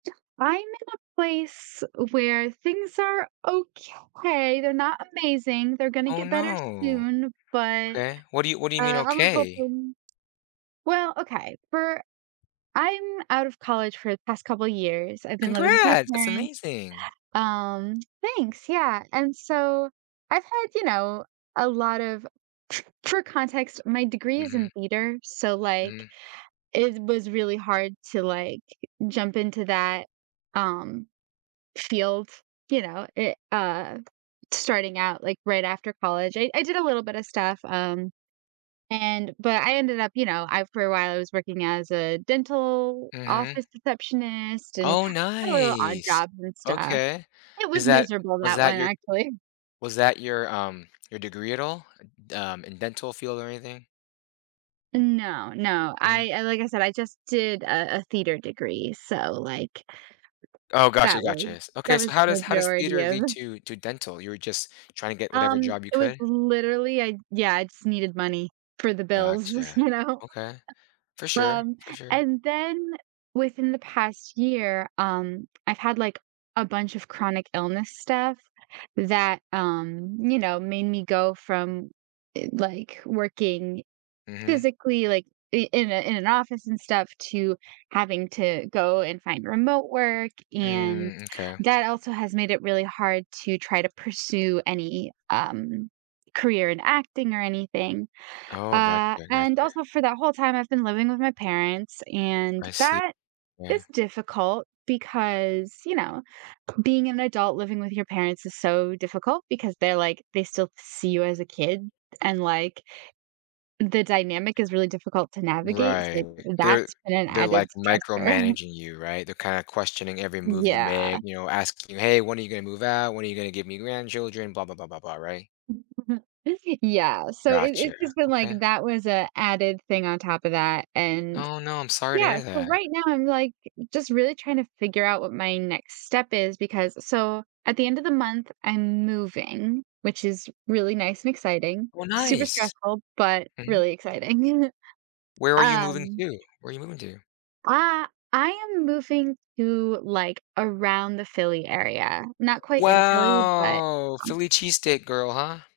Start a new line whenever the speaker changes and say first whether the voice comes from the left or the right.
right: I'm in a place where things are okay, they're not amazing. They're gonna
left: Oh,
right: get better
left: no.
right: soon, but
left: Okay, what do you what do you
right: uh
left: mean,
right: I was
left: okay?
right: hoping well, okay. For I'm out of college for the past couple years. I've been living with my
left: Congrats! That's
right: parents,
left: amazing.
right: um thanks, yeah. And so I've had, you know, a lot of for context, my degree is in
left: Mhm.
right: theater, so, like,
left: Mhm.
right: it was really hard to, like, jump into that, um, field, you know, it uh, starting out, like, right after college. I I did a little bit of stuff, um, and but I ended up, you know, I for a while, I was working as a dental
left: Mhm.
right: office receptionist and
left: Oh,
right: had a little odd
left: nice.
right: jobs and stuff.
left: Okay.
right: It
left: Is
right: was
left: that
right: miserable
left: was
right: that
left: that
right: one,
left: your
right: actually.
left: was that your, um, your degree at all d um, in dental field or anything?
right: No, no.
left: Mm.
right: I I like I said, I just did a a theater degree, so, like
left: Oh, gotcha,
right: that
left: gotcha.
right: was
left: S okay,
right: that
left: so
right: was
left: how
right: the
left: does how does
right: majority
left: theater
right: of
left: lead to to dental? You were just trying to get whatever
right: Um,
left: job you
right: it was
left: could?
right: literally I Yeah, I just needed money for the bills,
left: Gotcha.
right: you know?
left: Okay. For sure,
right: Um,
left: for sure.
right: and then within the past year, um, I've had, like, a bunch of chronic illness stuff that, um, you know, made me go from, eh, like, working
left: Mhm.
right: physically, like, i in a in an office and stuff to having to go and find remote work, and
left: Mm, m'kay.
right: that also has made it really hard to try to pursue any, um, career in acting or anything.
left: Oh, gotcha.
right: Uh,
left: I
right: and
left: gotcha.
right: also for that whole time, I've been living with my parents, and
left: I see
right: that
left: Yeah.
right: is difficult because, you know, being an adult living with your parents is so difficult because they're like they still see you as a kid, and, like, the dynamic is really difficult to navigate, so,
left: Right.
right: like,
left: They're
right: that's been an
left: they're,
right: added
left: like,
right: stressor.
left: micromanaging you, right? They're kinda questioning every move you make,
right: Yeah.
left: you know, asking you, "Hey, when are you gonna move out? When are you gonna give me grandchildren?" Blah blah blah blah blah, right?
right: [unintelligible] Yeah. So it
left: Gotcha.
right: it's just been like
left: Okay.
right: that was a added thing on top of that, and
left: Oh, no. I'm sorry to
right: yeah,
left: hear
right: so
left: that.
right: right now, I'm, like, just really trying to figure out what my next step is because so at the end of the month, I'm moving, which is really nice and exciting.
left: Oh,
right: Super
left: nice.
right: stressful, but
left: Mhm.
right: really exciting.
left: Where are you moving
right: Um
left: to? Where you moving to?
right: I I am moving to, like, around the Philly area. Not quite in Philly, but,
left: Wow!
right: um
left: Philly cheesesteak girl, huh?